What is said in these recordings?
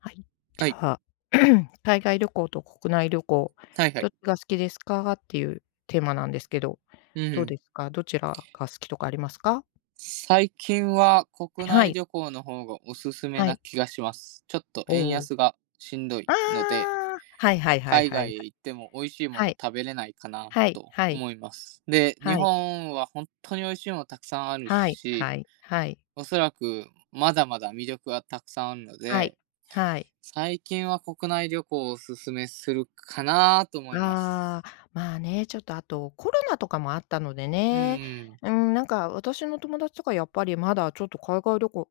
はい。じはい。ゃあ、海外旅行と国内旅行、はいはどっい。ちが好きですかっていうテーマなんですけど、うどうんですか？どちらが好きとかありますか？最近は国は内い。旅行の方がおすすめはない。気がします。ちょっと円おお。安がしんどいあので、あ、はいはいはい海はいは外へい。行っても美味しいもはのい。食べれないかなはいとはい思います。で、日はい。本は本当に美味しいものたくさんあるはい。し、はいはいはい。おそらくまだまだ魅力がたくさんあるのはい。で、はい。最近は国内旅行をおすすめするかなと思いまあす。あ、まあね、ちょっとあとコロナとかもあったのでうね、ん。うん、なんか私の友達とかやっぱりまだちょっと海外旅行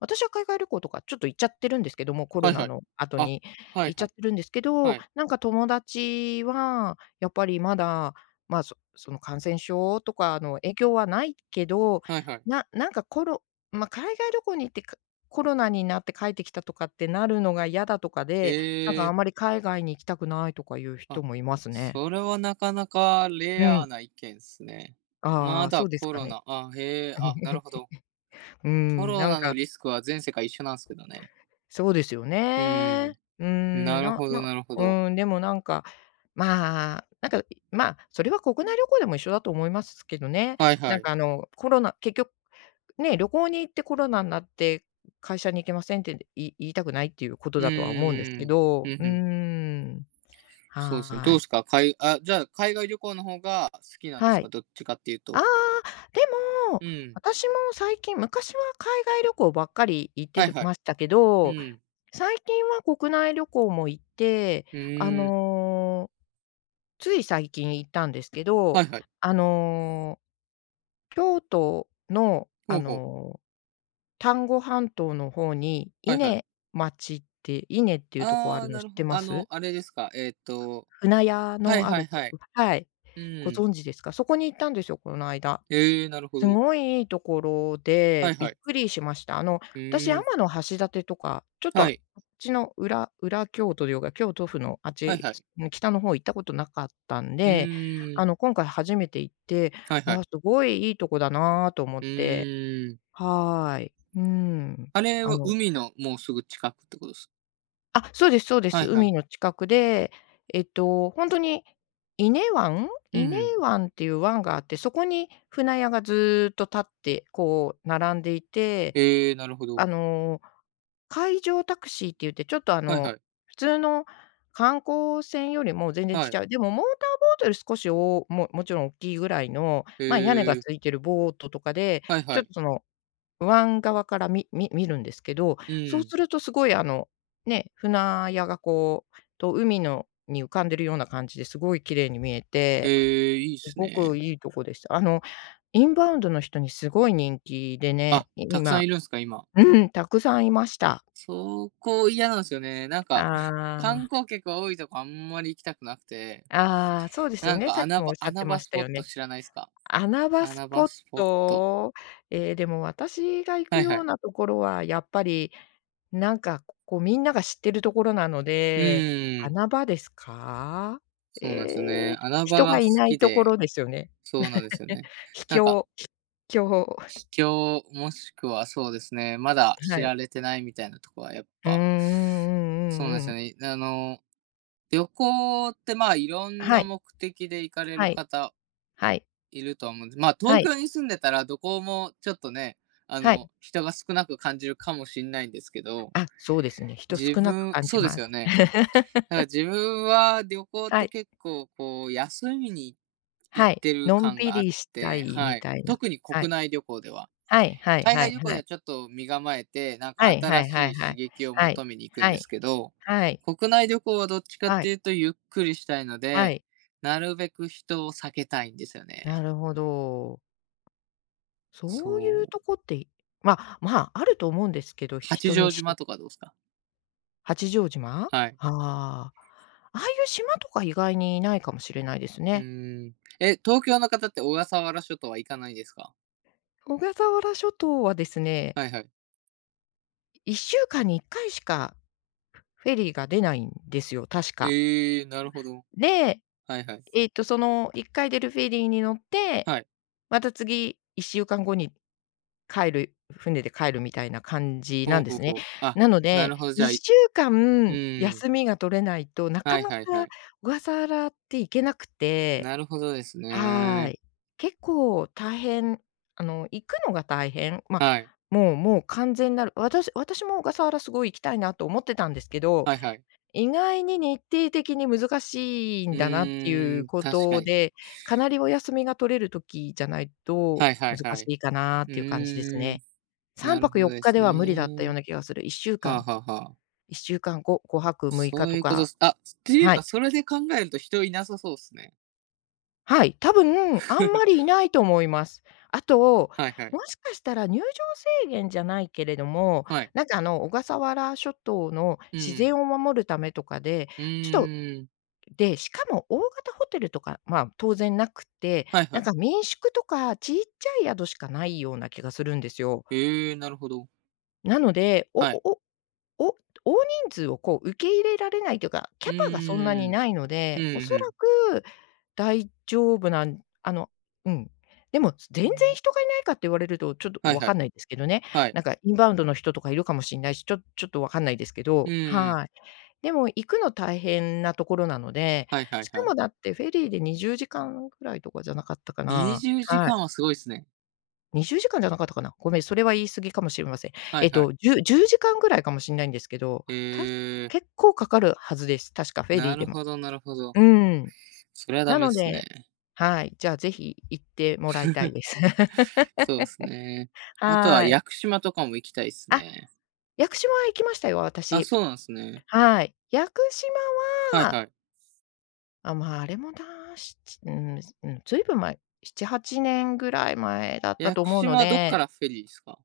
私は海外旅行とかちょっと行っちゃってるんですけども、コロはいナはい。の後あ、には行いっちゃはっい。てるんですけはど、い。なんか友達はやっぱりまだ、まあ、その感染症とかの影響はないけど、はいはい。なんかまあ、海外旅行に行って、コロナになって帰ってきたとかってなるのが嫌だとかでなんかえあえ、んまり海外に行きたくないとかいう人あ、もいますね。それはなかなかうレアん。な意見ですね。あまあ、そだうですコかロね。ナ、あ、へえ、あ、なる ほど。うコん、なロんナのか、リスクは全世界一緒なんですけどね。そうですようん、ね。うん、なるほどなるほど。うん、でもなんか、まあ、なんか、まあ、それは国内旅行でも一緒だと思いますけどね。はいなはんい。かあの、コロナ結局ね、旅行に行ってコロナになって、会社に行けませんって、言いたくないっていうことうだとは思うんですーけん、うど、うん、ーん。ん、そうではすね、どうーでい。すか海？あ、じゃあ、海外旅行の方が好きなんではすい。か？どっちかっていうああ、と。でも、うん、私も最近昔は海外旅行ばっかり行っはていはい。ましたけうど、ん、最近は国内旅行も行って、うあーん、の、つい最近行ったんですけど、はいはい。あの、京都の、あほうほう、の、丹後半島の方には伊いはい。根町って伊根っていうとこあああ、るのな知るっほど。てまあの、す？あれですか、船屋はいのあはるいとはこい。はい。うごん。存知ですか？そこに行ったんですよ、この間。ええ、なるほすど。ごいいいところはで、いびはっい。くりしました。あの、う私、ー天ん。橋立とか、ちょっとはあい。っちの裏京都というか、京都府のあっはいち、はい。北の方行ったことなかったんうで、ーあん。の、今回初めて行って、はいはわあ、い。すごいいいとこだなと思っうて。ーん。はーい。うーん。あれあはの海のもうすぐ近くってことです。あ、そうですそうではす。いは海い。の近くで、えっと、ほんとに伊根湾う伊根ん。湾っていう湾があって、そこに船屋がずっと立って、こう並んでいて、ええ、なるほど。あの、海上タクシーって言って、ちょっとあはいはの、い。普通の観光船よりも全然ちはっちい。ゃい、でもモーターボートより少しおおももちろん大きいぐらいの、ま、屋根がええ。ついてるボートとかで、はいちょはっい。とその湾側から見るんですけど、うそうん。するとすごいあの、ね、船屋がこう、と海のに浮かんでるような感じですごい綺麗に見えて、ええ、いいっすすごね。くいいとこでした。あの、インバウンドの人にすごい人気であ、ね、いたくさん今いるんすか、今。うん、たくさんいました。そこ嫌なんすよね。なんか、観ああ、光客が多いとこあんまり行きたくなくて。ああ、そうですなよんね、かさっき穴もおっ場しゃって穴ま場しスたポよットね。知らないっすか？穴場ス穴場ポッスポット。ト、でも私が行はくいはようい。なところはやっぱり、なんか、こうみんなが知ってるところなのうで、ーん、穴場ですか？そうなんですよえーね。穴場人がが好いないきところで、ですよね。そうなんですよ ね。秘なんか、境秘境、秘境、もしくはそうですね、まだは知い。られてないみたいなとこはやっううんうぱ、そんうなんでうんうすん。よね。あの、旅行って、ま、いろんはない、目的で行かれるはい、方はい、いるとは思うんです、ま、は東い、京に住んでたらどこもちょっとね、あはい。の、人が少なく感じるかもしれないんですけど、あ、そうですね、人自少なく分感じそうでますよす。ね。だから自分は旅行っはてい、結構こう、休みに行はっい、てるのん感びがあっりしたて、いみはい。たいな、特にはい。国内旅行では。はいはい海は外い旅行はではい。ちょっと身構えて、なんはかいは新いはしいいは刺い。激をはい。求めに行くんはでい。すけど、はい。国内旅行はどっちかっはていい。うとゆっくりしたいのはで、い。なるべく人を避けたいんですよなね。るほど。そういそうとう。こって、まあまあ、あると思うんですけど、八人に丈し島とかどうすか？八丈島？あはい。あ。ああいう島とか意外にないかもしれないですうね。ーん。え、東京の方って小笠原諸島は行かないですか？小笠原諸島はですね、はいはい。1週間に1回しかフェリーが出ないんですよ、確か。ええ、なるほど。で、はいはい。えっと、その1回出るフェリーに乗ってはい。また次、1週間後に帰る船で帰るみたいな感じなほうんでほうすね。ほう。あ、なのなで、るほど、じゃあ、1週う間ん。休みが取れないと、なかはいなかはいはい。小笠原って行けなくて、なるほどですはね。い。結構大変、あの、行くのが大変、ま、はい。もう完全なる私も小笠原すごい行きたいなと思ってたんですけどはいはい。意外に日程的に難しいうんだなっていーうん、こ確かとに。で、かなりお休みが取れる時じゃないとはいはい難はしい。いかなっうていう感じですーん、ね。3なる泊ほど4で日すでは無理だったようね。な気がする。1週はあ間はあはあ。1週間ご5泊6日そうということっか、す。あ、っていうはか、い。それで考えると人いなさそうっすね。はい、多分あんまりい ないと思います。あと、はいはい。もしかしたら入場制限じゃないけれども、はい。なんかあの小笠原諸島のう自ん。然を守るためとかで、うちょっとーん。で、しかも大型ホテルとか、まあ、当然なくて、はいなはんい。か民宿とかちっちゃい宿しかないような気がするんですよ。ええー、なるほど。なので、おはおい。おお大人数をこう受け入れられないというか、キうャパがそんなにーん。ないのうで、おんそうらん。く大丈夫なんあの、うん。でも、全然人がいないかって言われるとちょっとはいわはかんい。ないですけどね。はい。なんかインバウンドの人とかいるかもしれないし、ちょちょっとわかんないですけうど、ーはん。い。でも行くの大変なところなので、はいはいしはかい。もだってフェリーで20時間ぐらいとかじゃなかったかな。20時はい。間はすごいっすね。20時間じかんじゃなかったかな。ごめん、それは言い過ぎかもしれません。はえいっはい。と、10時間ぐらいかもしれないんですけど、えたしえー、結構かかるはずです。確かフェリなーでるも。ほどなるほど。うん。それはダなメっのすでね。はい、じゃあぜひ行ってもらいたい です。そうですね。あとははい。屋久島とかも行きたいっすあ、ね。屋久島は行きましたよ、あ、私。そうなんですね。はい。屋久は島いははい。あ、まあ、あれもな、うん、うん、ずいぶん前、7、8年ぐらい前だった屋と久思うの島はどっかで、らフェリーですか？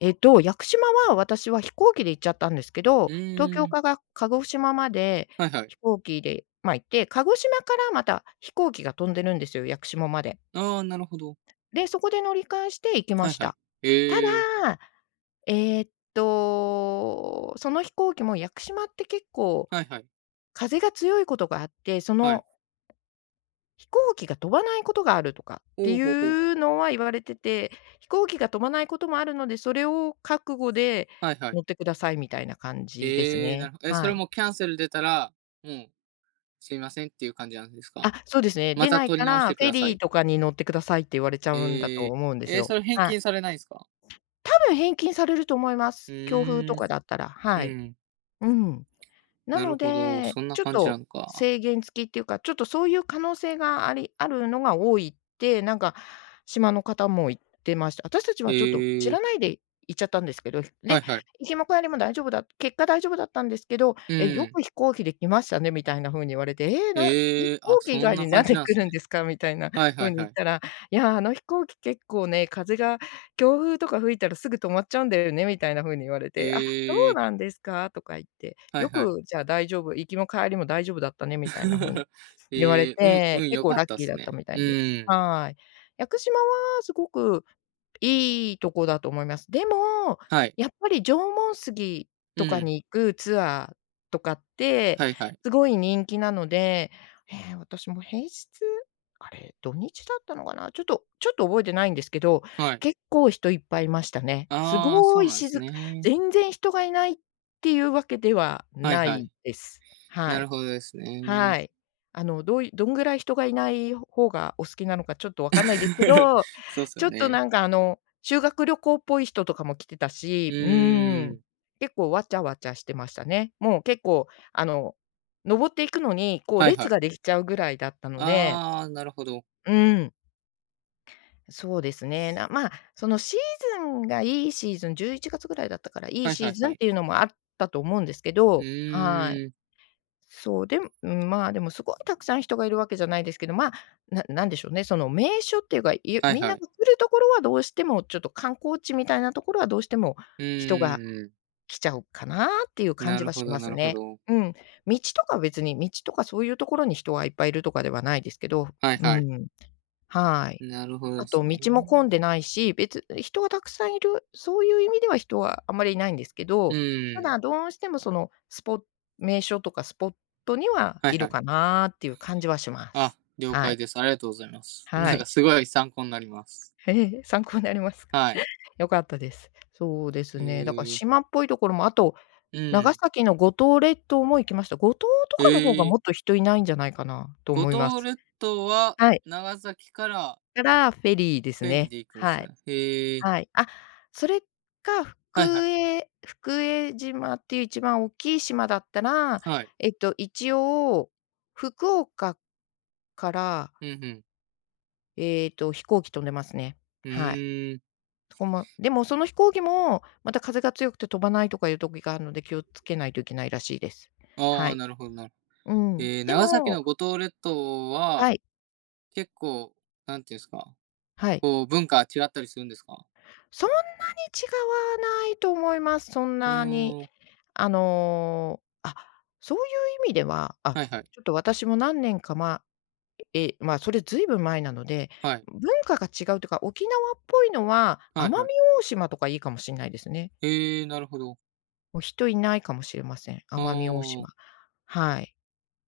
えっと、屋久島は私は飛行機で行っちゃったんですけど、う東ー京ん、から、鹿児島まではいはい。飛行機で、ま、行って、鹿児島からまた飛行機が飛んでるんですよ、屋久島まで。ああ、なるほど。で、そこで乗り換えして行きまはいしはい。た。たええー、だ、えっと、その飛行機も屋久島って結構はいはい、風が強いことがあって、そはい。の飛行機が飛ばないことがあるとかってほういほうほう。うのは言われてて、飛行機が飛ばないこともあるので、それを覚悟ではいは乗い。ってくださいみたいな感じですええー、なね。るほど。え、そはれい。もキャンセル出たら、もうすいませんっていう感じなんですか？あ、そうですね。ま出たない取かり直しら、てフくェださリーい。とかに乗ってくださいって言われちゃうんだとええ、思うんですえー、よ。それ返はい。金されないんですか？多分返金されると思いまうす。強風とーん、かだったら、うはい。ん、うん。ななるのほど、で、そんなちょっ感じなとのか。制限付きっていうか、ちょっとそういう可能性があるのが多いって、なんか島の方も言ってました。私たちえはちょっと知え、らないで行っちゃったんですけど、はいで、はい。行きも帰りも大丈夫だ結果大丈夫だったんですけど、うえ、よん。く飛行機で来ましたねみたいな風に言われて、飛ええ、あ、行機そ以ん外なにな感んじでなん来するんね。ですかみたいなはいは風いには言っい。たら、いや、あの飛行機結構ね、風が強風とか吹いたらすぐ止まっちゃうんだよねみたいな風に言われて、「そえうえ、なんですか？」とか言って、はいよはい。く「じゃあ大丈夫、行きも帰りも大丈夫だったね」みたいな風に 言われええ、うて、ん結良構かっラッたっキーすだったね。みたういです。ーん、はい。屋久島はすごくいいとこだと思います。でも、はい。やっぱり縄文杉うとかん、に行くツアーとかって、はいはい。すごい人気なので、ええ、私も平日、あれ、土日だったのかな、ちょっと覚えてないんですけど、はい。結構人いっぱいいましたね。すああ、ごそういなんです静かね。全然人がいないっていうわけでははいなはいい。です。はない。るほどですね。はい。あの、どんぐらい人がいない方がお好きなのかちょっとわかんないですけ ど、そうっすちよょっとね。なんかあの、修学旅行っぽい人とかも来てたうし、ーん、ん、結構わちゃわちゃしてましたね。もう結構あの、登っていくのにこうはい列はい。ができちゃうぐらいだったので、ああ、なるほど。うん、そうですね。まあ、そのシーズンがいいシーズン、11月ぐらいだったから、いいはいシはーいズはンっい。ていうのもあったと思うんですけうど、はい。ーん、そう、でも、うん、まあ、でもすごいたくさん人がいるわけじゃないですけど、まあ、なんでしょうね、その名所っていうか、はいみんはなが来い。るところはどうしてもちょっと観光地みたいなところはどうしてもう人がーん、来ちゃうかなっていう感なじるはほしどまなするほね。ど。うん。道とか別に、道とかそういうところに人がいっぱいいるとかではないですけど、はいうはい。ん、はい。なるほどあですとね。道も混んでないし、別人がたくさんいる、そういう意味では人はあまりいないんですけど、うたん。だどうしてもその名所とかスポットにははいいはるい。かなっていう感じはしまあ、す。了はい。解です。ありがとうございます。はなんかい。すごい参考になります。ええ、参考になります。はい。良かったです。そうですえね、だからー、島っぽいところも、あとう長ん。崎の五島列島も行きました。五島とえかの方がもー、っと人いないんじゃないかなと五思いま島す。列島ははい。長崎からからフェリーですフェリーね。で行くんではすい。ね。ええ、はい。あ、それか、はいはい。福江島っていう一番大きい島だったら、はい。えっと、一応、福岡から、うんうん。えっと、飛行機飛んでますね。うはい。ーん。そこもでもその飛行機も、また風が強くて飛ばないとかいう時があるので、気をつけないといけないらしいです。はああ、い。なるほどなるうほど。ん。えー、で長崎もの五島列島はは、い、結構、なんていうんですか、はい。こう文化違ったりするんですか？そんなに違わないと思います。そんうなにーん。あの、あ、そういう意味では、あ、はいはい。ちょっと私も何年かまあ、え、まあ、それずいぶん前なので、はい。文化が違うというか、沖縄っぽいのは、は奄美いはい。大島とかいいかもしれないですね。ええ、なるほど。もう人いないかもしれません、あ奄美大島。あ、はい。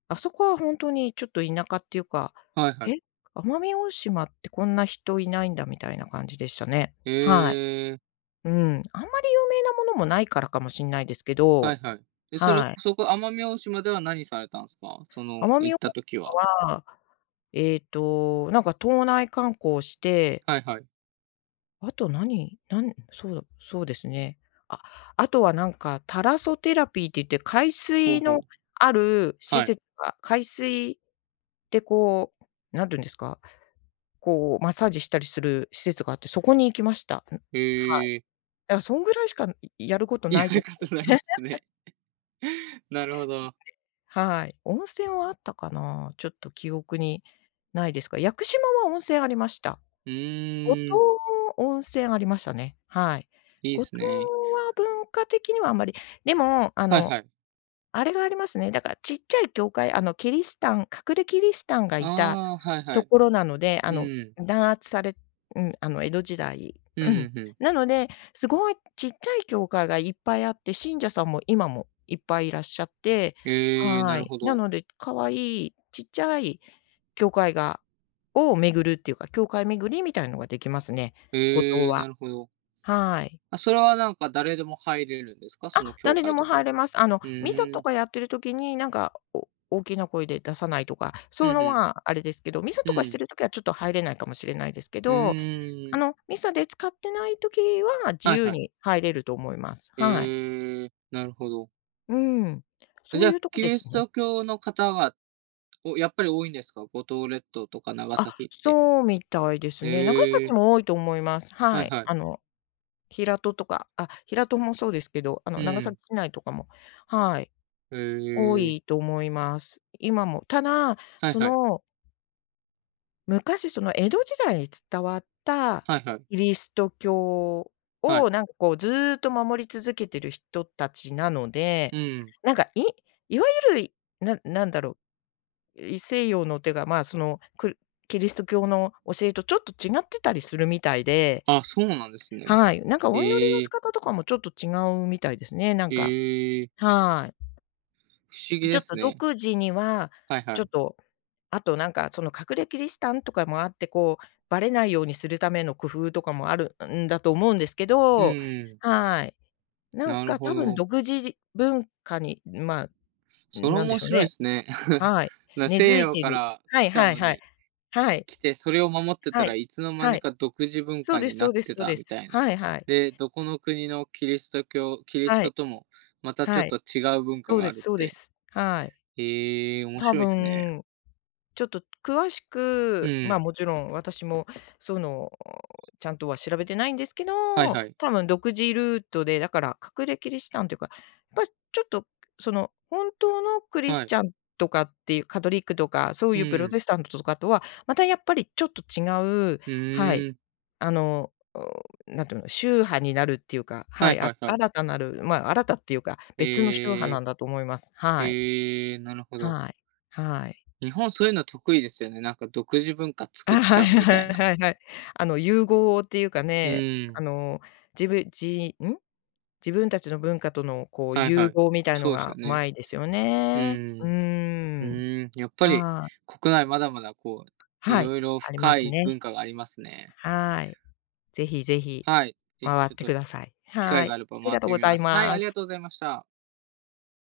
あそこは本当にちょっと田舎っていうか、はいはえ、い。奄美大島ってこんな人いないんだみたいな感じでしたね。えはい。え、うん、あんまり有名なものもないからかもしれないですけはど、いはい。え、それ、はい。そこ奄美大島では何されたんすか？その、奄美行っ大た時島は。はええと、なんか島内観光して、はいはい。あと何、そうだ、そうですね。あ、あとはなんかタラソテラピーって言って海ほう水ほのう。ある施はい。設が海水でこう、なんていうんですか、こうマッサージしたりする施設があって、そこに行きました。ん、はい。へえ、だからそんぐらいしか、いやること なやいとるこことないんですね。なるほど。はい。温泉はあったかな？ちょっと記憶にないですが、屋久島は温泉ありました。う五島ーん、温泉ありましたね。はい。いいっ五島すね。は文化的にはあんまり、でも、あはいの、はい。あれがありますね、だからちっちゃい教会、あの、キリシタン隠れキリシタンがいたああ、はいはとい。ころなので、うあの、ん。弾圧されうん、あの、江戸時代、うんうん。うんうん。なので、すごいちっちゃい教会がいっぱいあって、信者さんも今もいっぱいいらっしゃって、ええ、なはるい。ほなど。ので、可愛いちっちゃい教会が巡るっていうか、教会巡りみたいのができますね、五島ええ、は。なるほど。はい。あ、それはなんか誰でも入れるんですか？そのあ、教誰で会もとか入は。れます。あの、うミサとーん、かやってる時に、なんか、大きな声で出さないとか、そういううんのうん。はあれですけど、ミサうとかしてん。る時はちょっと入れないかもしれないですけうどあーん。の、ミサで使ってないときは自はい由はい。に入れると思います。はい。ええ、なるほど。うん。そじうゃいあ、うとこキでリすスね。ト教の方が、おやっぱり多いんですか？五島列島とか長あ、崎って。そうみたいですね。長え崎え、も多いと思います。ははいい。はい。あの、平戸とか、あ、平戸もそうですけど、あうの、長崎ん。市内とかも、はい、え多え。いと思います。今も。ただ、はいそはい。の昔その江戸時代に伝わったはいはい。キリスト教はをい。なんかこうずっと守り続けてる人たちなので、うん。なんかいわゆる、なんだろう、西洋の手がまあ、その、キリスト教の教えとちょっと違ってたりするみたいで、あ、そうなんですね。はい、なんかお祈りのえ仕え、方とかもちょっと違うみたいですね、なんか。ええ、は不思議い。ちょでっとすね。独自には、はいはちょっい。とあとなんかその隠れキリシタンとかもあって、こうバレないようにするための工夫とかもあるんだと思うんですけうど、ん、はい。なんなるかほ多分ど。独自文化に、まあ、それなんで面しょう白いでね。すね。はい。な、根西付い洋てかる。らは来いたはいのはい。にはい、来て、それを守ってたはらい、いつの間はにい。か独自文そう化でにすなそうっですてそうたでみす。たいな。はいはい。で、どこの国のキリスト教、キリスはトい、ともまたちょはっい。と違う文化そうがであするそっうでて。す。はい。へえー、面多白いですね。分ちょっと詳しうく、まあ、ん。もちろん私もその、ちゃんとは調べてないんですけど、はいはい。多分独自ルートで、だから隠れキリシタンというか、やっぱちょっとその本当のクリはスい。チャンとかっていうカトリックとか、そうういうプロん。テスタントとかとは、またやっぱりちょっと違う、うはい、ーん。あの、なんていうの、宗派になるっていうか、ははいい、あはいはい。新たなる、まあ、新たっていうか、別の宗派えなー、んだと思います。はい、ええ、なるほど。はい、はい。日本そういうの得意ですよね。なんか独自文化作っあ、はちいゃうみはたいいな。はいはい。あの、融合っていうかうね、あん。の、じぶじん？自分たちの文化とのこうはい融はい。合みたいのそうですがようね。まいですようね。うん。うーん。ーん、やっぱりああ、国内まだまだこう、いはい、ろいろありま深すいね。文化がありますね。はい。ぜひぜひ、はい。ぜひ回ちっょってくとださい。機は会い。があればあり回っがとうてごみざまいす。はい、あまりがす。とうございました。